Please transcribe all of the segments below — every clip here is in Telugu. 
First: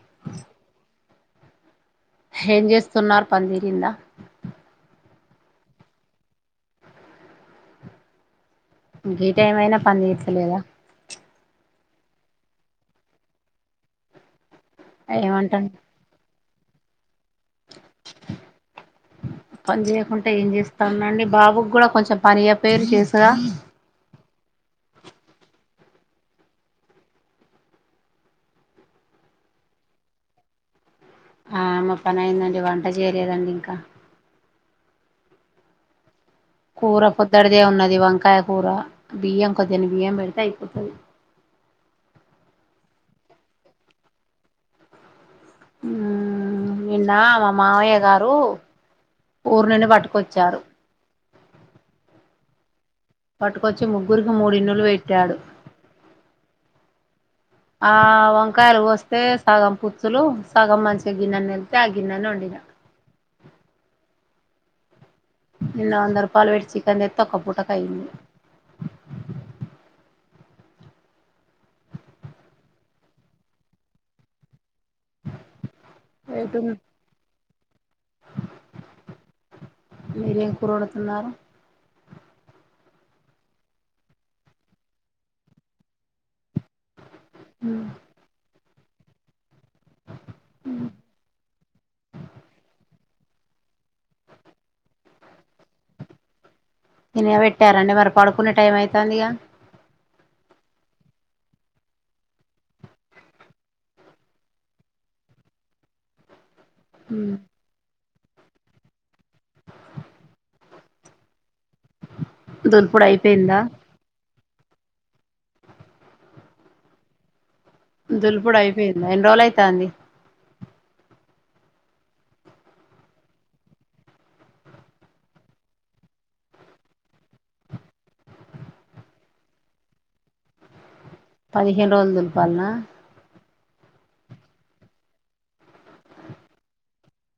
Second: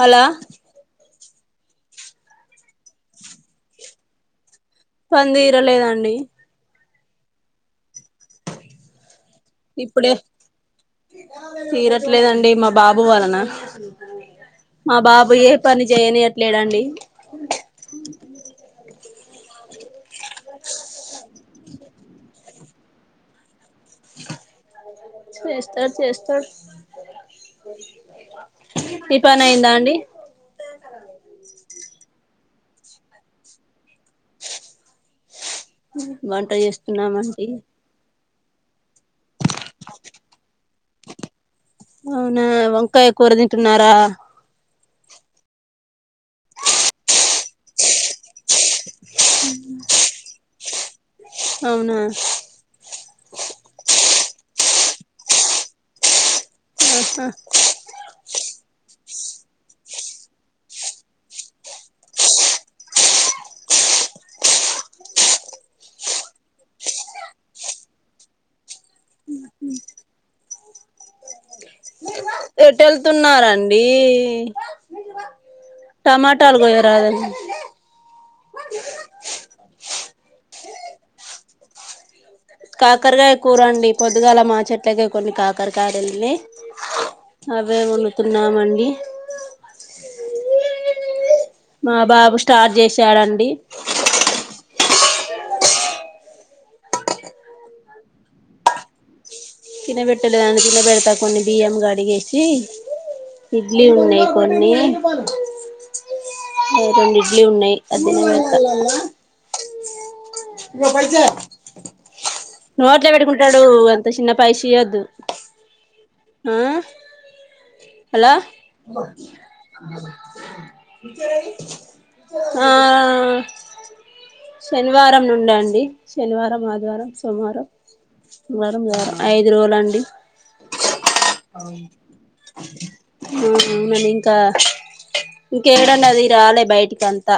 హలో ఏం చేస్తున్నారు పన్ తిరిందా పన్ తిరలేదండి గి టైం మయినా పన్ ఇప్పుడే తీర్తలేదా తీరట్లేదండి మా బాబు వాలన బాబు ఏ పని చేయనియార్ లేదండి పన్ జేయ్ కుం ఏం చేస్తామండి బాబుక్ కూడా కొంచెం పని ఇయ్య పేర్ చేసుగా చేస్తాడ్ చేస్తాడ్ ఈ పని అయిందా అండి ఆ మ పని అయిందండి వంట చేయలేదండి ఇంకా ఉ కూర పొద్ద్దడిదే ఉన్నది వంకాయ కూర బియ్యం కొద్దిని బియ్యం పెడితే అయిపోతది కాయ తింటున్నారా ఉమ్ నిన్న మా మావయ్య గారు ఊరి నుండి పట్టుకొచ్చారు అవునా పట్టుకొచ్చి ముగ్గురికి మూడిన్నులు పెట్టాడు ఆహా ఆ వంకాయలు వస్తే సగం పుచ్చులు సగం మంచిగా గిన్నెని వెళ్తే ఆ గిన్నెని వండినాడు నిన్న వంద రూపాయలు పెట్టి చికన్ తెత్తే ఒక పూటకు అయ్యంది ఎటు వెళ్తున్నారండి రేటు టమాటాలకొయ్యరద మీరేం కూరడుతున్నారు కాకరకాయ కూరండి పొద్దుగాల మా చెట్లకే కొన్ని కాకరకాడాలున్నాయ్ అదే వాడుతున్నాం అండి మా బాబు స్టార్ట్ చేసి చాడండి నినే పెట్టారాండి మరి పడుకునే టైం అవుతుంది ఇగా తినబెట్టలేదాన్ని తిన పెెడతా కొన్ని బియ్యం క అడిగేసి ఇడ్లీ ఉన్నాయి కొన్ని రెండు ఇడ్లీ ఉన్నాయి [inaudible] ఇవప్పైస దులుపుడు నోడ్లే అయిపోయిందా బట్కుంటాడు అంత చిన్న పైశి అద్దు ఆ హలో దుల్పుడు అయిపోయింది ఎయన్ని రోజుల అయితాంది ఆ శనివారం ను ఉండండి శనివారం ఆదివారం సోమవారం మంగళవారం బుధవారం ఐదు రోజులండి పదిహేను రోజులు దింపాలనా అవునండి ఇంకా ఇంకేడంనా అది రాలే బయటికి అంతా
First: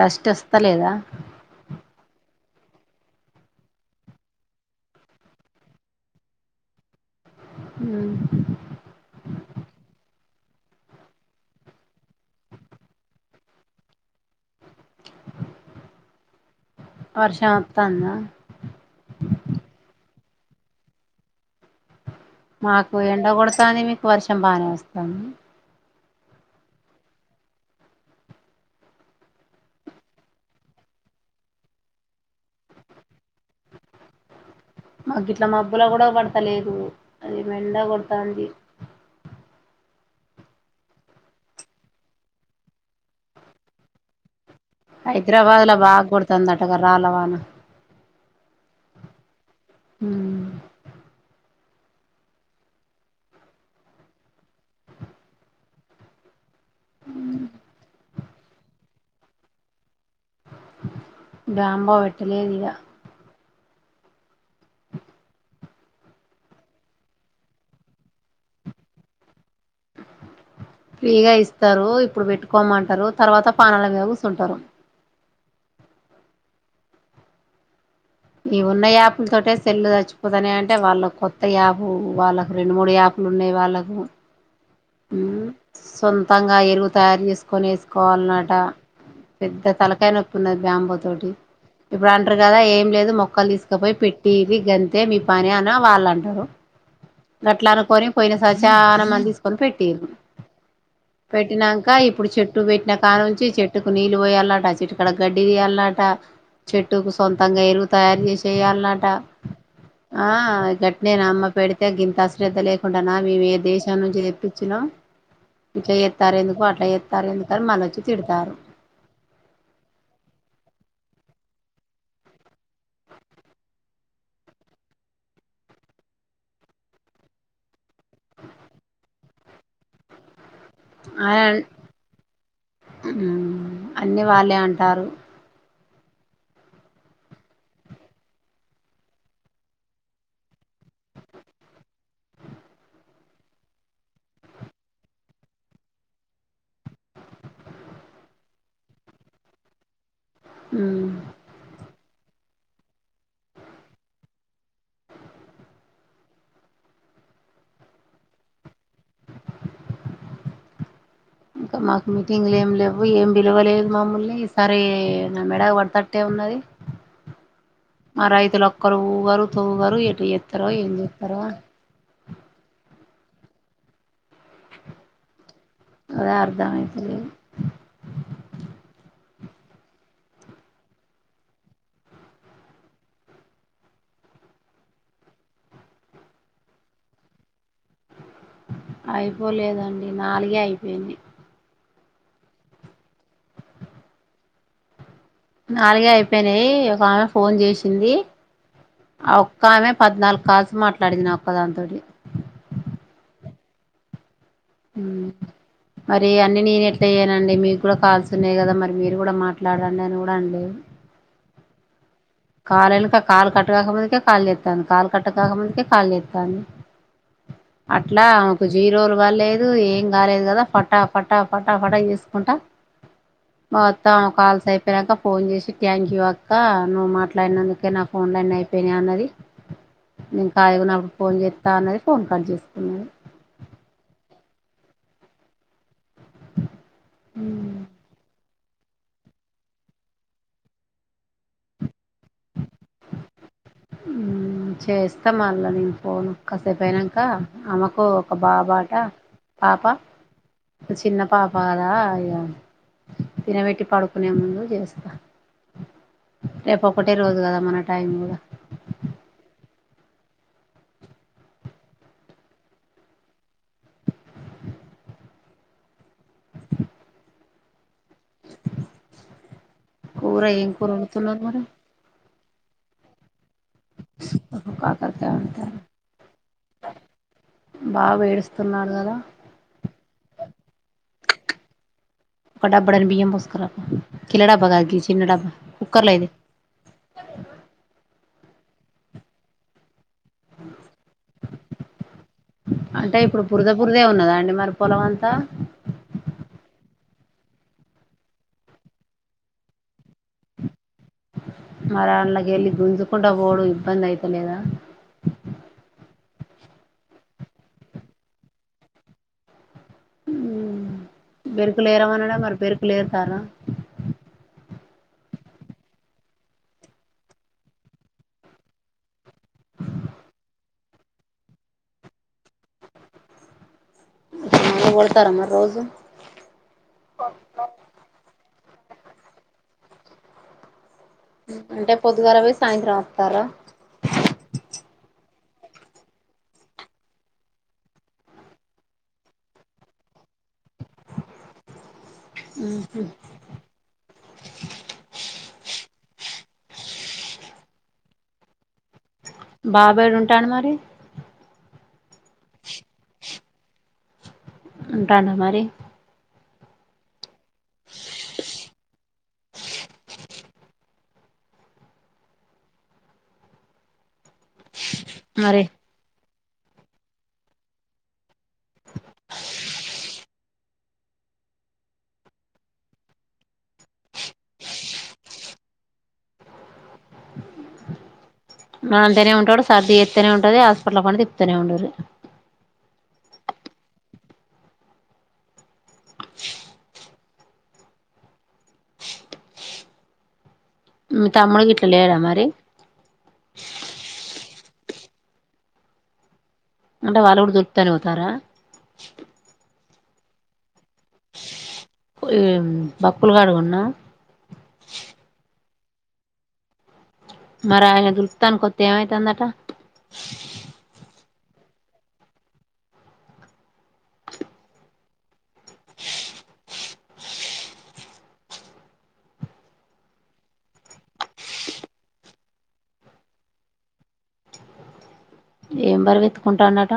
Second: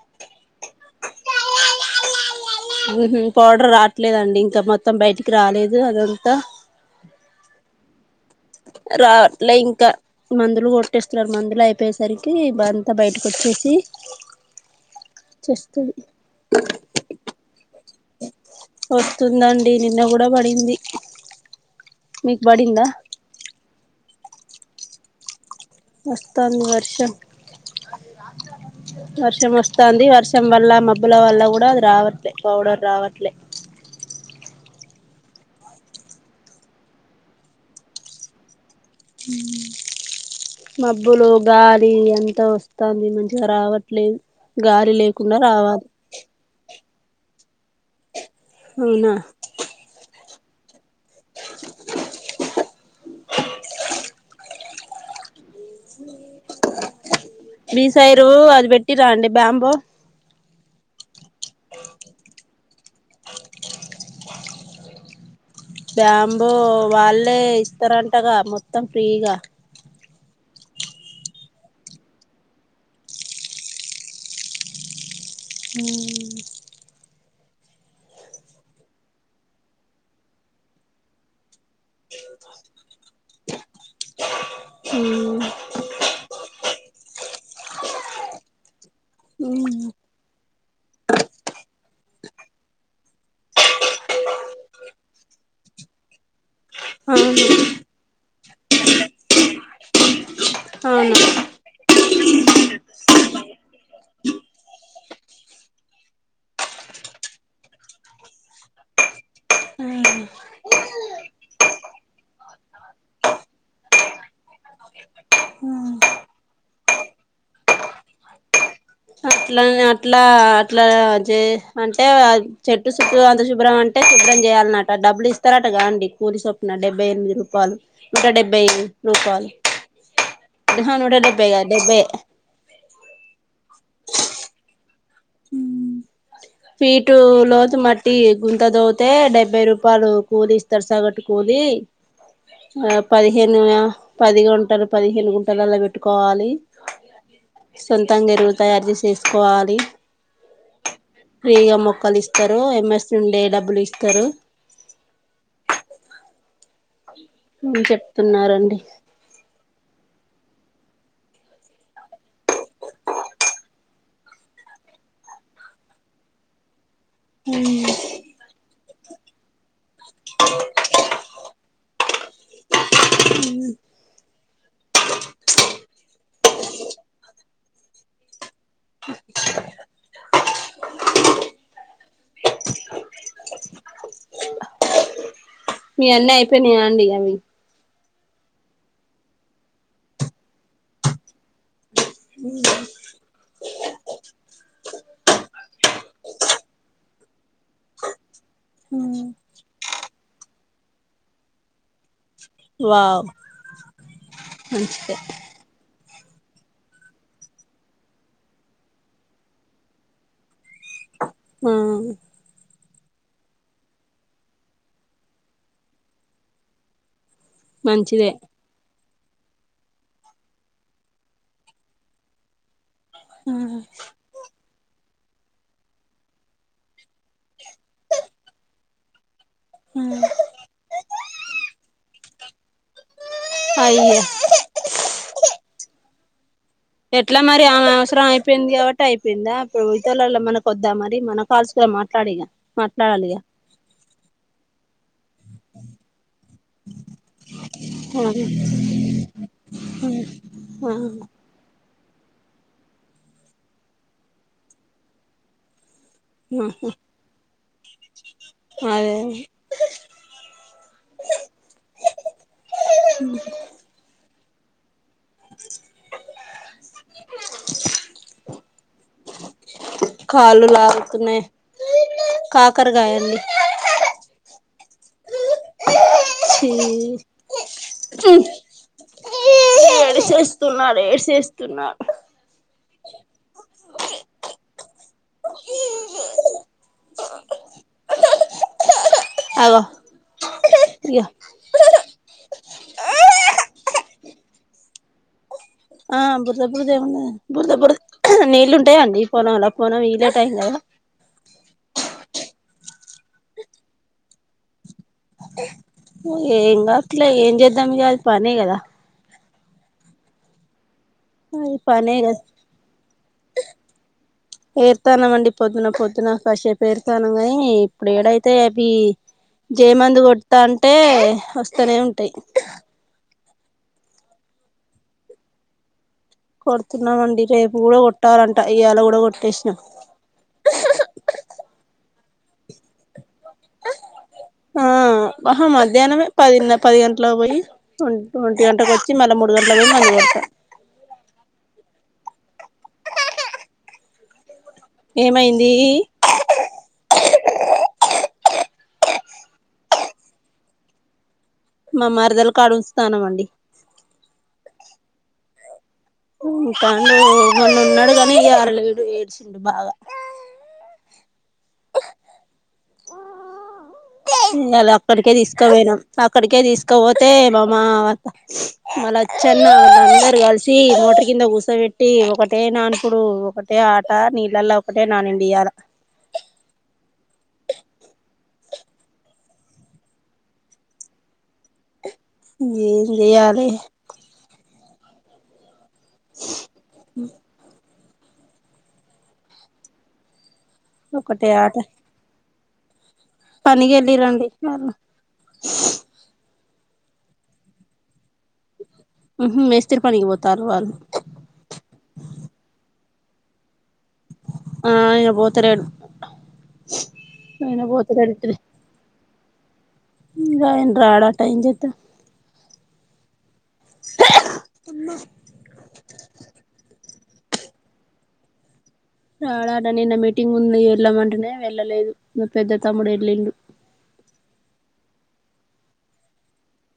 డస్ట్ వస్తా లేదా పౌడర్ రావట్లేదండి ఇంకా మొత్తం బయటికి రాలేదు అదంతా ఉమ్ లే ఇంకా మందులు కొట్టేస్తున్నారు మందులు అయిపోయేసరికి అంతా బయటకు వచ్చేసి చేస్తుంది ప్రశాంత్ వస్తుందండి నిన్న కూడా పడింది మీకు పడిందా మాకు ఎండ కొడతాని మీకు వర్ష చంబానే వస్తాంది వస్తుంది వర్షం వర్షం వస్తుంది వర్షం వల్ల మబ్బుల వల్ల కూడా అది రావట్లే పౌడర్ రావట్లే మాకు ఇట్లా మబ్బుల కూడా పడత లేదు అది మెండ కొడతంది మబ్బులు గాలి ఎంత వస్తుంది మంచిగా రావట్లేదు గాలి లేకుండా హైదరాబాద్ లో రావాలి బాగా కొడతాంది ఆట వార్ రాలవానా అవునా హ్మ్ ఇద అండి బాంబో బామ్బో వెెట్టలేెరిగా బ్యాంబో వాళ్ళే ఇస్తారంటగా మొత్తం ఫ్రీగా ఫ్రీగా ఇస్తారు ఇప్పుడు పెట్టుకోమంటారు తర్వాత పానాల మీ కూసుంటారు ము ఇ ఉన్న యాప్ల తోట సెల్లు చచ్చిపోతానే అంటే వాళ్ళ కొత్త యాప్ వాళ్ళకు రెండు మూడు యాప్లు ఉన్నాయి వాళ్ళకు ఉమ్ సొంతంగా ఎరువు తయారు చేసుకొని వేసుకోవాలన్నట పెద్ద అవును తలకాయ నొప్పుిన్నది బ్యాంబో తోటి ఇప్పుడు అంటారు కదా ఏం లేదు మొక్కలు తీసుకపోయి పెట్టి ఇది గంతే మీ పని అని వాళ్ళు అంటారు గట్లా అనుకొని పోయిన సచాల మంది తీ ని పెట్టి అవును పెట్టినాక ఇప్పుడు చెట్టు పెట్న కా నుంచి చెట్టుకు నీళ్ళు పోయాలట చెట్టు కడ గడ్డి తీయాలట చెట్టుకు సొంతంగా ఎరువు తయారు చేసేయాలన్నట ఆ ఇ గట్టి నేను అమ్మ పెడితే ఇంత అశ్రద్ధ లేకుండా నా మేము ఏ దేశం నుంచి పటిచ్చినాం ఇట్లా చేస్తారు ఎందుకు అట్లా చేస్తారు ఎందుకు మల్లా ఓచ్చి తిడతారు అట్లా అట్లా అట్లా చే అంటే చెట్టు చుట్టూ అంత శుభ్రం అంటే శుభ్రం చేయాలన్నట డబ్బులు ఇస్తారటగా అండి కూరి సొప్పున డెబ్బై ఎనిమిది రూపాయలు ఇంకా డెబ్బై రూపాయలు హనుట డబ్బేగా డబ్బే అన్ని వాళ్ళే అంటారు ఫీటు లోతు మట్టి గుంత తోతే డెబ్బై రూపాయలు కూలి ఇస్తారు సగట్టు కూలి ఆ పదిహేను పది గుంటలు పదిహేను గుంటలలా పెట్టుకోవాలి సొంతంగా ఎరువు తయారు చేసేసుకోవాలి ప్రీగా మొక్కలిస్త తరో ఎమర్ నుండే డబ్బులు ఇస్తారు చెప్తున్నారు అండి ఇంకా మాకు మీటింగ్లు ఏమి లేవు ఏమి విలువలేదు మమల్ని ఈసారి నా మెడ పడతట్టే ఉన్నది మ రైతులు క గారుతు వ ఎటు ఎత్త రూవ ఎజ ఎప్ప రూవ [inaudible] అదే అర్థమేతలేదు మీ అన్నీ అయిపోయినాయా అండి అవి అయిపోలేదండి నాలుగే అయిపోయింది ఉ నాలుగే అయిపోయినాయి ఒక ఆమె ఫోన్ చేసింది ఆ ఒక్క ఆమె పద్నాలుగు కాల్స్ మాట్లాడింది నా ఒక్క దానితోటి వావ్ మంచిది మరి అన్నీ నేను ఎట్లా అయ్యాన అండి మీకు కూడా కాల్స్ ఉన్నాయి కదా మరి మీరు కూడా మాట్లాడండి అని కూడా అం లే హ్మ్ కాళ్ వెనక కాలు కట్ కాకముందుకే కాల్ చేస్తాంది కాల్ కట్ కాకముందుకే కాల్ చేస్తాంది అట్లా మంచిదే ఆమెకు జీరోలు ఇవలేదు ఏం కాలేదు కదా పటా పటా పటా పటా చేసుకుంటా మొత్తం కాల్స్ అయిపోయెదక ఫోన్ చేసి థ్యాంక్ యూ అక్కా నువు మాట్లా డినందుకే నా ఫోన్లన్నీ అయిపోయినాయి అన్నది నేను ఖాళీ గా ఉన్నప్పుడు ఫోన్ చేత్తా అన్నది ఫోన్ కట్ చెయ్ అయ్యో ఎట్లా మరి అవసరంయి అయిపోయింది కాబట్టి అయిపోయిందా ఇప్పుడు ఇతరులలో మనకు వద్దా మరి మనం కాల్చకు మాట్లాడిగా మాట్లాడాలిగా చేస్తా ఇస్త మల్లో నేను పోను కాసేపుయినాక ఆమెకు ఒక బాబాట పాప ఒక చిన్న పాప కద అయ్యా తినబెట్టి పడుకునే ముందు చేస్తా రేపు ఒకటే రోజు కదా మన టైమ్గా అ కూర కాళ్ళు ఏం కూరంటతున్నా మరి కాకరగాయని ఓహ కాక తారు ఛీ బాగా వేడుస్తున్నారు కదా చేస్తున్నారు ఏసస్తున్నారు డబ్బడన బ ముస్త కిలడ బగా ఆగి చిన్న డబ్బా కుక్కర్లో ఇది అవ అంటే ఇప్పుడు పురుదపుురిదే ఉన్నదా అండి మరి పొలం అంతా ఆ బురదపుురద ఏముండ బురదపుుర్ నీళ్ళలు ఉంటాయా అండి పోనం అలా పోన వీ లేట్ అయింద అ ఎలి గుంజుకుడా బోడు ఇబ్బంది అఐతలే అదా ఏం కా అట్లే ఏం చేద్దాం అల పనే కదా హ అది పెరుకు లే పనే ఏరవానాడం కదా మరి పెరుకులేరుతానా ఏరుతానం అండి పొద్దున పొద్దున కాస్సేపు ఏరుతానుం కానీ ఇప్పుడు ఏడైతే అవి జయమందు కొడతా అంటే వస్తూనే ఉంటాయి పోలుతారా మరి రోజు కొడుతున్నామండి రేపు కూడాడ కొట్టాలంటే ఇయాలా కూడా కొట్టేసిన అంటే పొద్గారావి సాయంత్రం తర అహ మధ్యాహ్నమే పదిన్న పది గంటలకు పోయి ఒన్ ఒంటి గంటకు వచ్చి మళ్ళ మూడు గంటలకు పోయి మళ్ళీ పోత మ్మ్ హ్మ్ ఏమైంది బాబేడుంటాండు మరి మామరదల కాడ ఉంచుతానం అండి ఉంటాండ మరి కానీ మొన్న ఉన్నడు కానీ అరలేడు ఇయాల ఏడ్చిండు బాగా నెల అక్కడికే మరి తీసకపోయినాం అక్కడికే తీసకపోతే మామ మా లచ్చన్న వాళ్ళ అందరు కలిసి మోటరు కింద కూసబెట్టి ఒకటే నానుపుడు ఒకటే ఆట నీళ్ళలా ఒకటే నానిండియాల నాంతనే ఉంటాడు సర్ది చేత్తనే ఉంటది హాస్పిటల్లో పడి తిప్తనే ఉండుర్రి ఏం చేయాలి హ మీ తమ్ముడు గిట్ల లేడా మరి పనికెళ్ళిరండి మమ అంటే వాళ్ళు కూడా దొరుకుతనే పోతారా మ్మ్ హ్మ్ మేస్త్రి పనికి పోతారు వాళ్ళు బక్కులుకాడు కున్నా తరుణ్ మరి ఆయన దుతాను కొత్తే ఏమైతందన్ ట ఇంక ఆయన ఆడా టైం చొతే అమ్మ రాడట నిన్న మీటింగ్ ఉంది వెళ్ళమంటేనే వెళ్ళలేదు పెద్ద తమ్ముడు ఎళ్ళిండు ఏం బరువెత్తుకుంటాండట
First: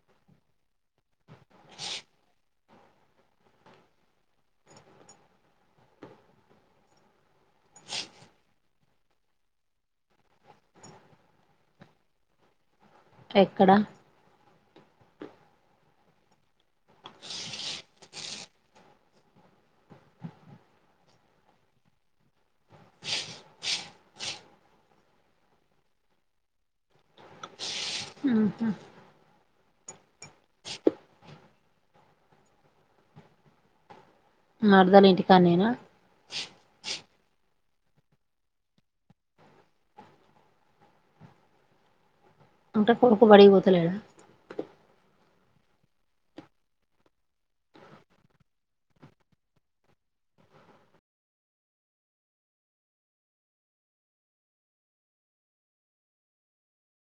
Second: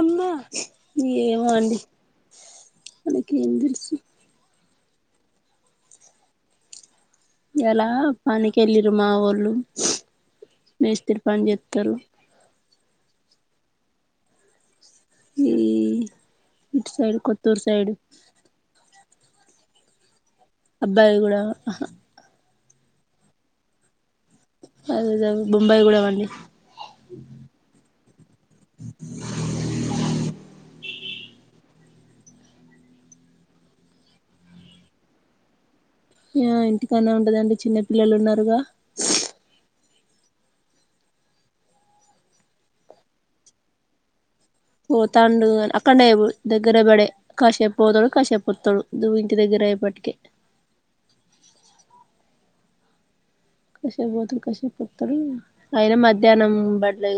అమ్మా ఏమో అండి ఓకే అని తెలుసు ఈయాల పనికి వెళ్ళిర్రు మా వోళ్ళు మేస్త్రి పని చేత్తరు ఎక్కడ మ్ ఇటు సైడు కొత్తూరు సైడ్ అబ్బాయి గూడా అదేదే అ బొంబాయి కూడవన్నీ మరదలు ఇంటి కాన్నేనా ఆ ఇంటికాన్నే ఉంటదండి చిన్న పిల్లలు ఉన్నారుగా అంటే కొడుకు బడికి పోతలేడా పోతాండు అక్కడన్నే దగ్గరె బడే కాషేపు పోతాడు కాషేపు వత్తడు ఇంటి దగ్గరె అయ్యేపాటికె కాషేపు పోతడు కాషేపు అత్తడు అయిన మధ్యానం బడి లేదు